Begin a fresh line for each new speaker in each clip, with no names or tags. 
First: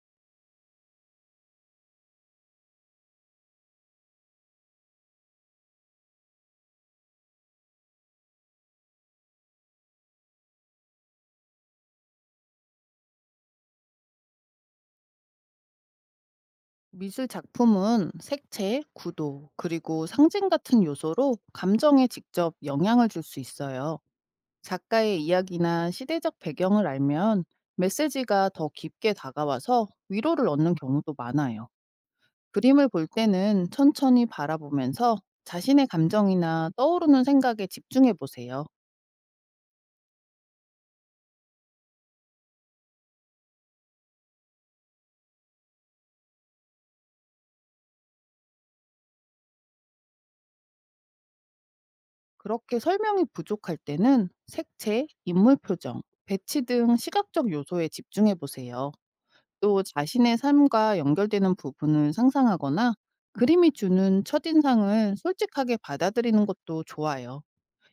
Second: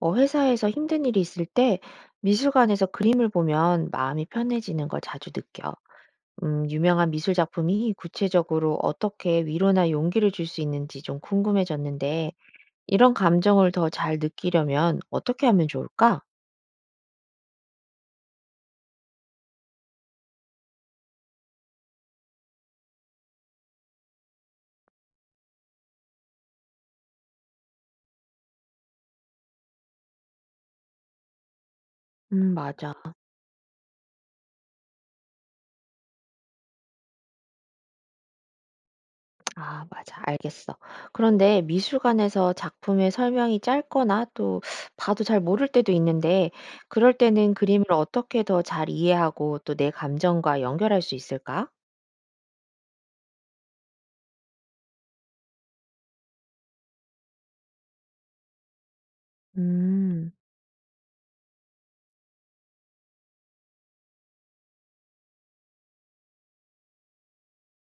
회사에서 힘든 일이 있을 때 미술관에서 그림을 보면 마음이 편해지는 걸 자주 느껴. 유명한 미술 작품이 구체적으로 어떻게 위로나 용기를 줄 수 있는지 좀 궁금해졌는데, 이런 감정을 더 잘 느끼려면 어떻게 하면 좋을까?
미술 작품은 색채, 구도, 그리고 상징 같은 요소로 감정에 직접 영향을 줄 수 있어요. 작가의 이야기나 시대적 배경을 알면 메시지가 더 깊게 다가와서 위로를 얻는 경우도 많아요. 그림을
맞아.
볼 때는 천천히 바라보면서 자신의 감정이나 떠오르는 생각에 집중해 보세요.
아, 맞아. 알겠어. 그런데 미술관에서 작품의 설명이 짧거나 또 봐도 잘 모를 때도 있는데, 그럴 때는 그림을 어떻게 더 잘 이해하고 또 내 감정과 연결할 수 있을까?
그렇게 설명이 부족할 때는 색채, 인물 표정, 배치 등 시각적 요소에 집중해 보세요. 또
음.
자신의 삶과 연결되는 부분을 상상하거나 그림이 주는 첫인상을 솔직하게 받아들이는 것도 좋아요.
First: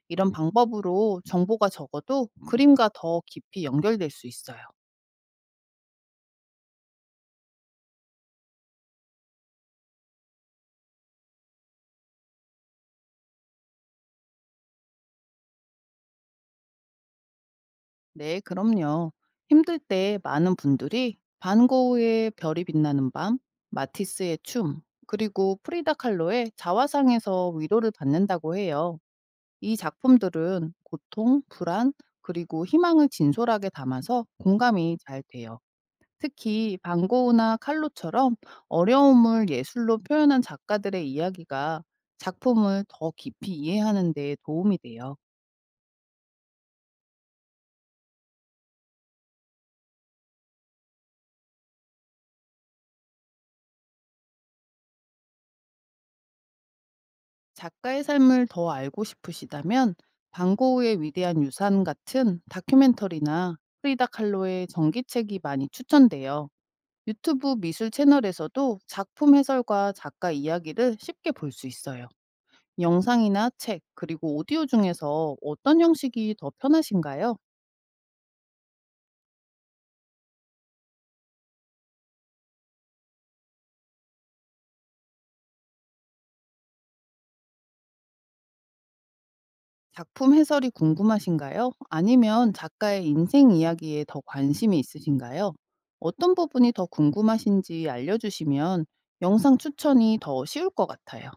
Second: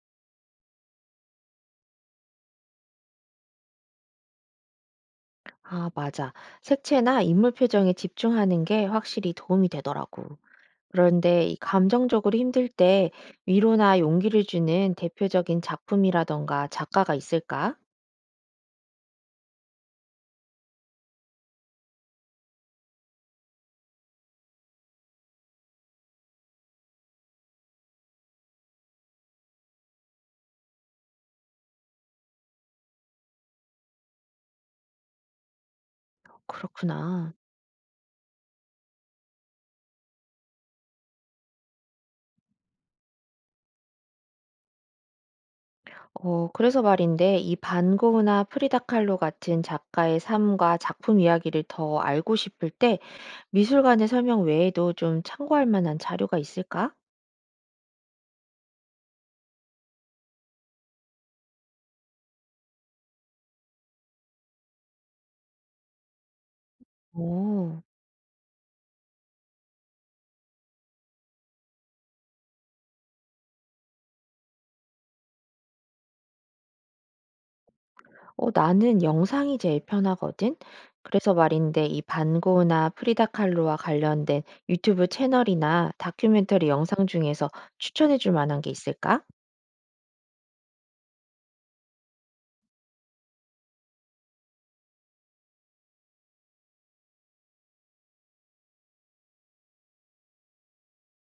이런 방법으로 정보가 적어도 그림과 더 깊이 연결될 수 있어요.
아, 맞아. 색채나 인물 표정에 집중하는 게 확실히 도움이 되더라고. 그런데 이 감정적으로 힘들 때 위로나 용기를 주는 대표적인 작품이라던가 작가가 있을까?
네, 그럼요. 힘들 때 많은 분들이 반 고흐의 별이 빛나는 밤, 마티스의 춤, 그리고 프리다 칼로의 자화상에서 위로를 받는다고 해요. 이 작품들은 고통, 불안, 그리고 희망을 진솔하게 담아서 공감이 잘 돼요. 특히 반고우
그렇구나.
나 칼로처럼 어려움을 예술로 표현한 작가들의 이야기가 작품을 더 깊이 이해하는 데 도움이 돼요.
그래서 말인데 이 반고흐나 프리다 칼로 같은 작가의 삶과 작품 이야기를 더 알고 싶을 때 미술관의 설명 외에도 좀 참고할 만한 자료가 있을까?
작가의 삶을 더 알고 싶으시다면 반고우의 위대한 유산 같은 다큐멘터리나 프리다 칼로의 전기책이 많이 추천돼요. 유튜브
오.
미술 채널에서도 작품 해설과 작가 이야기를 쉽게 볼 수 있어요. 영상이나 책, 그리고 오디오 중에서 어떤 형식이 더 편하신가요?
나는 영상이 제일 편하거든. 그래서 말인데 이 반고나 프리다 칼로와 관련된 유튜브 채널이나 다큐멘터리 영상 중에서 추천해 줄 만한 게 있을까?
작품 해설이 궁금하신가요? 아니면 작가의 인생 이야기에 더 관심이 있으신가요? 어떤 부분이 더 궁금하신지 알려주시면 영상 추천이 더 쉬울 것 같아요.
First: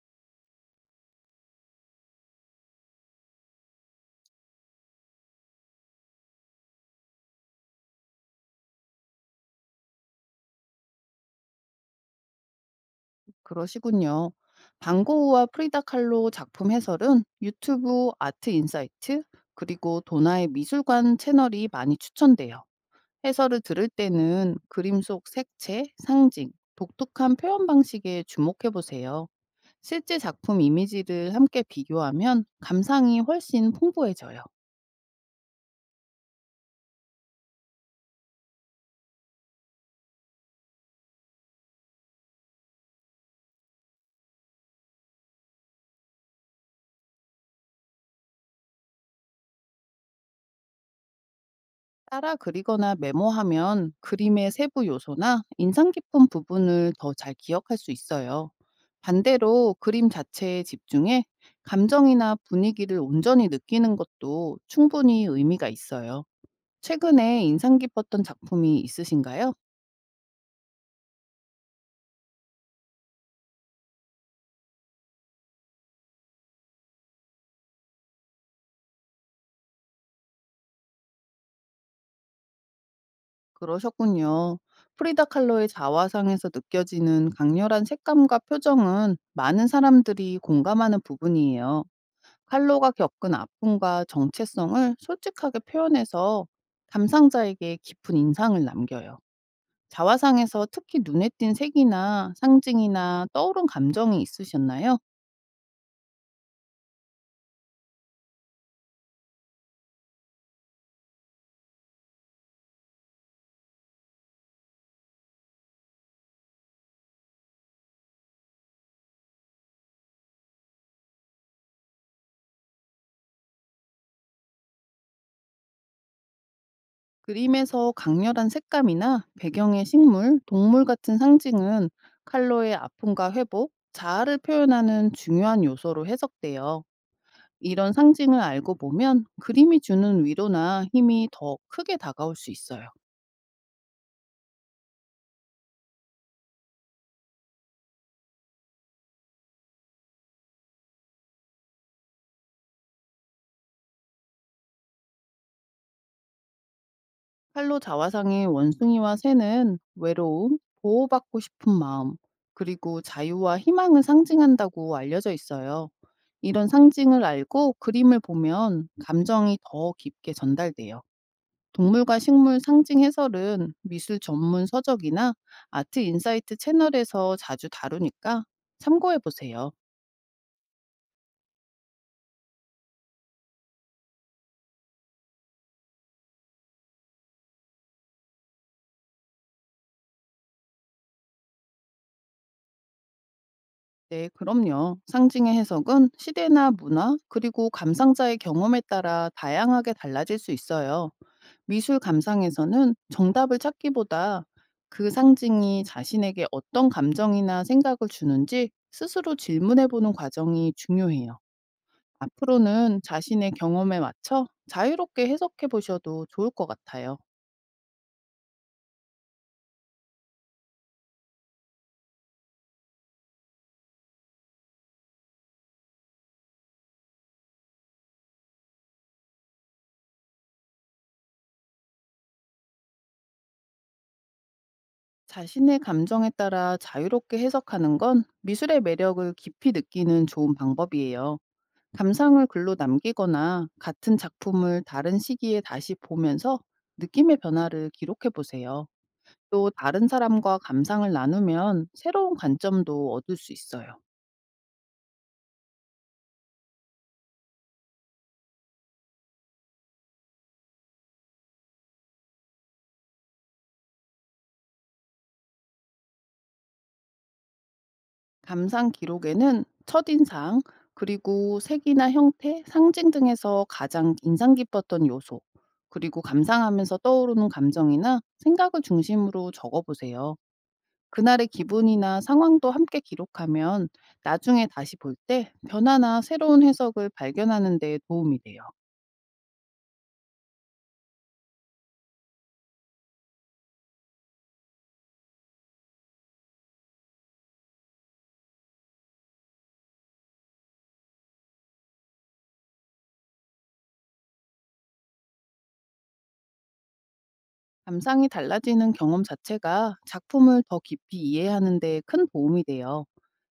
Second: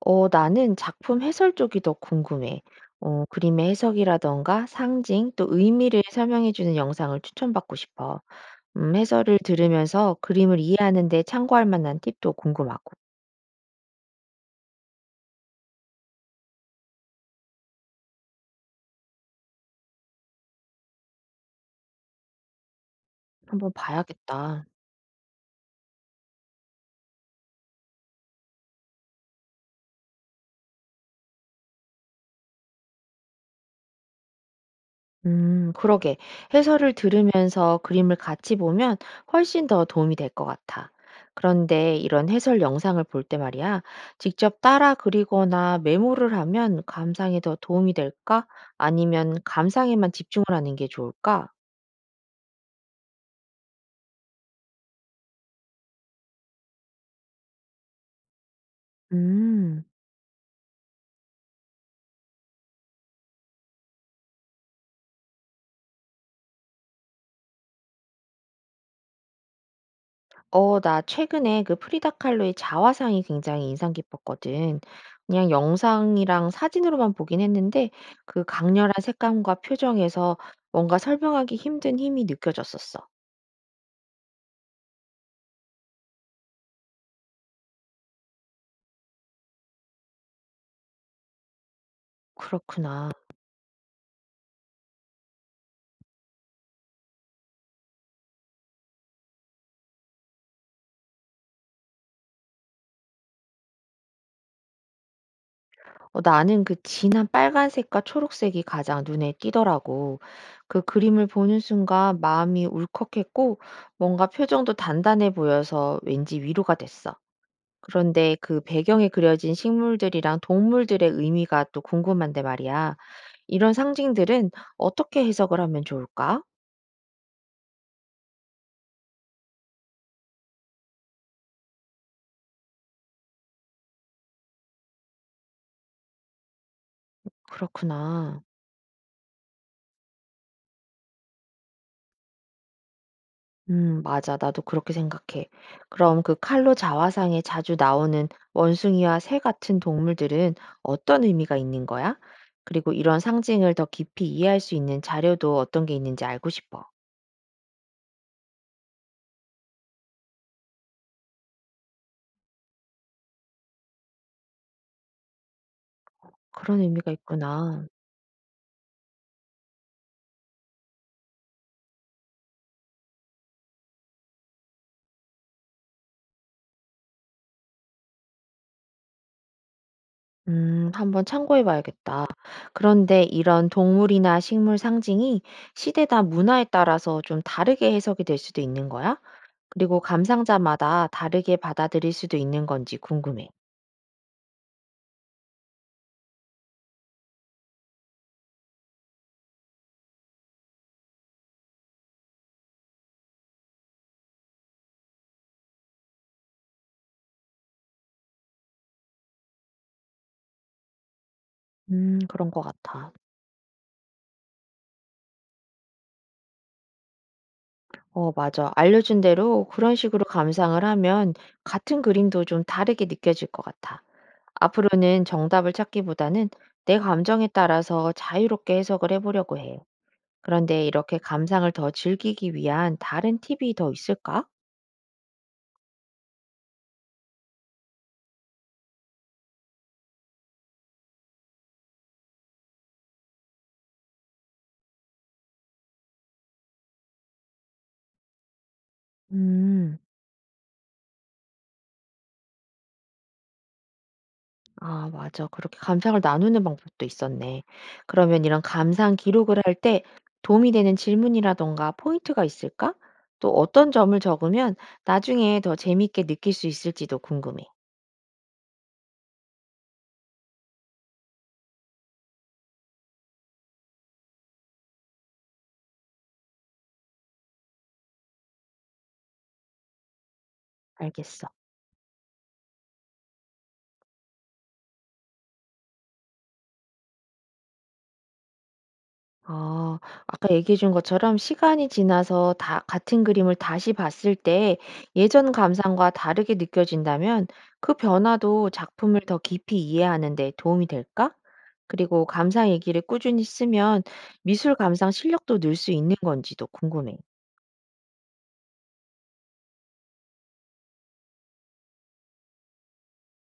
나는 작품 해설 쪽이 더 궁금해. 그림의 해석이라던가 상징, 또 의미를 설명해 주는 영상을 추천받고 싶어. 해설을 들으면서 그림을 이해하는 데 참고할 만한 팁도 궁금하고.
그러시군요. 방고우와 프리다 칼로 작품 해설은 유튜브 아트 인사이트, 그리고 도나의 미술관 채널이 많이 추천돼요. 해설을
한번
들을 때는
봐야겠다.
그림 속 색채, 상징, 독특한 표현 방식에 주목해 보세요. 실제 작품 이미지를 함께 비교하면 감상이 훨씬 풍부해져요.
그러게. 해설을 들으면서 그림을 같이 보면 훨씬 더 도움이 될 것 같아. 그런데 이런 해설 영상을 볼 때 말이야, 직접 따라 그리거나 메모를 하면 감상에 더 도움이 될까? 아니면 감상에만 집중을 하는 게 좋을까?
따라 그리거나 메모하면 그림의 세부 요소나 인상 깊은 부분을 더 잘 기억할 수 있어요. 반대로
음.
그림 자체에 집중해 감정이나 분위기를 온전히 느끼는 것도 충분히 의미가 있어요. 최근에 인상 깊었던 작품이 있으신가요?
나 최근에 그 프리다 칼로의 자화상이 굉장히 인상 깊었거든. 그냥 영상이랑 사진으로만 보긴 했는데 그 강렬한 색감과 표정에서 뭔가 설명하기 힘든 힘이 느껴졌었어.
그러셨군요. 프리다 칼로의 자화상에서 느껴지는 강렬한 색감과 표정은 많은 사람들이 공감하는 부분이에요. 칼로가
그렇구나.
겪은 아픔과 정체성을 솔직하게 표현해서 감상자에게 깊은 인상을 남겨요. 자화상에서 특히 눈에 띈 색이나 상징이나 떠오른 감정이 있으셨나요?
나는 그 진한 빨간색과 초록색이 가장 눈에 띄더라고. 그 그림을 보는 순간 마음이 울컥했고 뭔가 표정도 단단해 보여서 왠지 위로가 됐어. 그런데 그 배경에 그려진 식물들이랑 동물들의 의미가 또 궁금한데 말이야. 이런 상징들은 어떻게 해석을 하면 좋을까?
그림에서 강렬한 색감이나 배경의 식물, 동물 같은 상징은 칼로의 아픔과 회복, 자아를 표현하는 중요한 요소로 해석돼요. 이런 상징을
그렇구나.
알고 보면 그림이 주는 위로나 힘이 더 크게 다가올 수 있어요.
맞아. 나도 그렇게 생각해. 그럼 그 칼로 자화상에 자주 나오는 원숭이와 새 같은 동물들은 어떤 의미가 있는 거야? 그리고 이런 상징을 더 깊이 이해할 수 있는 자료도 어떤 게 있는지 알고 싶어.
칼로 자화상의 원숭이와 새는 외로움, 보호받고 싶은 마음, 그리고 자유와 희망을 상징한다고 알려져 있어요. 이런
그런 의미가
상징을 알고
있구나.
그림을 보면 감정이 더 깊게 전달돼요. 동물과 식물 상징 해설은 미술 전문 서적이나 아트 인사이트 채널에서 자주 다루니까 참고해 보세요.
한번 참고해 봐야겠다. 그런데 이런 동물이나 식물 상징이 시대나 문화에 따라서 좀 다르게 해석이 될 수도 있는 거야? 그리고 감상자마다 다르게 받아들일 수도 있는 건지 궁금해.
네, 그럼요. 상징의 해석은 시대나 문화, 그리고 감상자의 경험에 따라 다양하게 달라질 수 있어요. 미술 감상에서는 정답을 찾기보다 그 상징이 자신에게 어떤 감정이나 생각을 주는지 스스로 질문해 보는 과정이 중요해요.
그런 것
앞으로는
같아.
자신의 경험에 맞춰 자유롭게 해석해 보셔도 좋을 것 같아요.
어, 맞아. 알려준 대로 그런 식으로 감상을 하면 같은 그림도 좀 다르게 느껴질 것 같아. 앞으로는 정답을 찾기보다는 내 감정에 따라서 자유롭게 해석을 해보려고 해. 그런데 이렇게 감상을 더 즐기기 위한 다른 팁이 더 있을까?
자신의 감정에 따라 자유롭게 해석하는 건 미술의 매력을 깊이 느끼는 좋은 방법이에요. 감상을 글로 남기거나 같은 작품을 다른 시기에 다시 보면서 느낌의 변화를 기록해 보세요. 또
음,
다른 사람과 감상을 나누면 새로운 관점도 얻을 수 있어요.
아, 맞아. 그렇게 감상을 나누는 방법도 있었네. 그러면 이런 감상 기록을 할 때 도움이 되는 질문이라던가 포인트가 있을까? 또 어떤 점을 적으면 나중에 더 재밌게 느낄 수 있을지도 궁금해.
감상 기록에는 첫인상, 그리고 색이나 형태, 상징 등에서 가장 인상 깊었던 요소, 그리고 감상하면서 떠오르는 감정이나 생각을 중심으로 적어보세요. 그날의
알겠어.
기분이나 상황도 함께 기록하면 나중에 다시 볼 때 변화나 새로운 해석을 발견하는 데 도움이 돼요.
아, 아까 얘기해 준 것처럼 시간이 지나서 다 같은 그림을 다시 봤을 때 예전 감상과 다르게 느껴진다면 그 변화도 작품을 더 깊이 이해하는 데 도움이 될까? 그리고 감상 얘기를 꾸준히 쓰면 미술 감상 실력도 늘 수 있는 건지도 궁금해.
감상이 달라지는 경험 자체가 작품을 더 깊이 이해하는 데 큰 도움이 돼요.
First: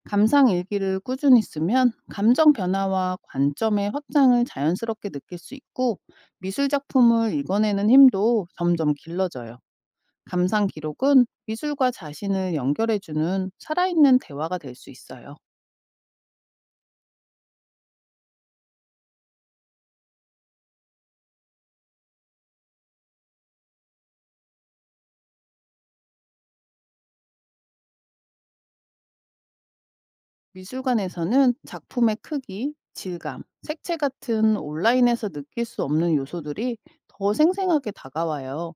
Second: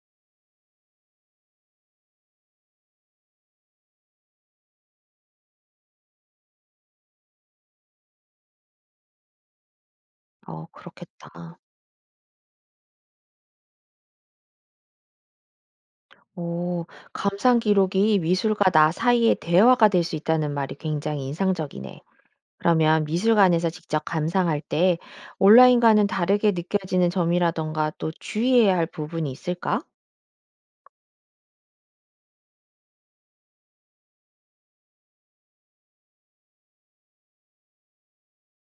감상 일기를 꾸준히 쓰면 감정 변화와 관점의 확장을 자연스럽게 느낄 수 있고 미술 작품을 읽어내는 힘도 점점 길러져요. 감상
어,
기록은
그렇겠다.
미술과 자신을 연결해주는 살아있는 대화가 될 수 있어요.
오, 감상 기록이 미술과 나 사이의 대화가 될 수 있다는 말이 굉장히 인상적이네. 그러면 미술관에서 직접 감상할 때 온라인과는 다르게 느껴지는 점이라던가 또 주의해야 할 부분이 있을까?
미술관에서는 작품의 크기, 질감, 색채 같은 온라인에서 느낄 수 없는 요소들이 더 생생하게 다가와요.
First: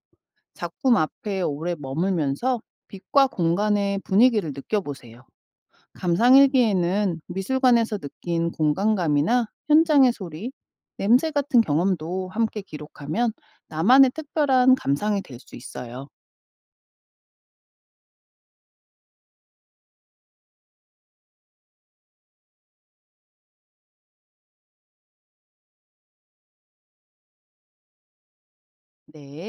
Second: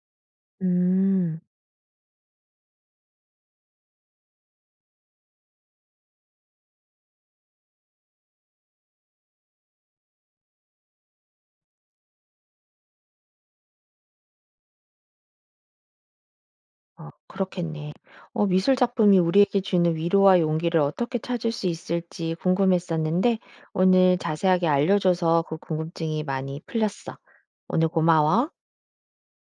작품
음,
앞에 오래 머물면서 빛과 공간의 분위기를 느껴보세요. 감상일기에는 미술관에서 느낀 공간감이나 현장의 소리, 냄새 같은 경험도 함께 기록하면 나만의 특별한 감상이 될 수 있어요.
어, 그렇겠네. 미술 작품이 우리에게 주는 위로와 용기를 어떻게 찾을 수 있을지 궁금했었는데 오늘 자세하게 알려줘서 그 궁금증이 많이 풀렸어. 오늘 고마워.
네.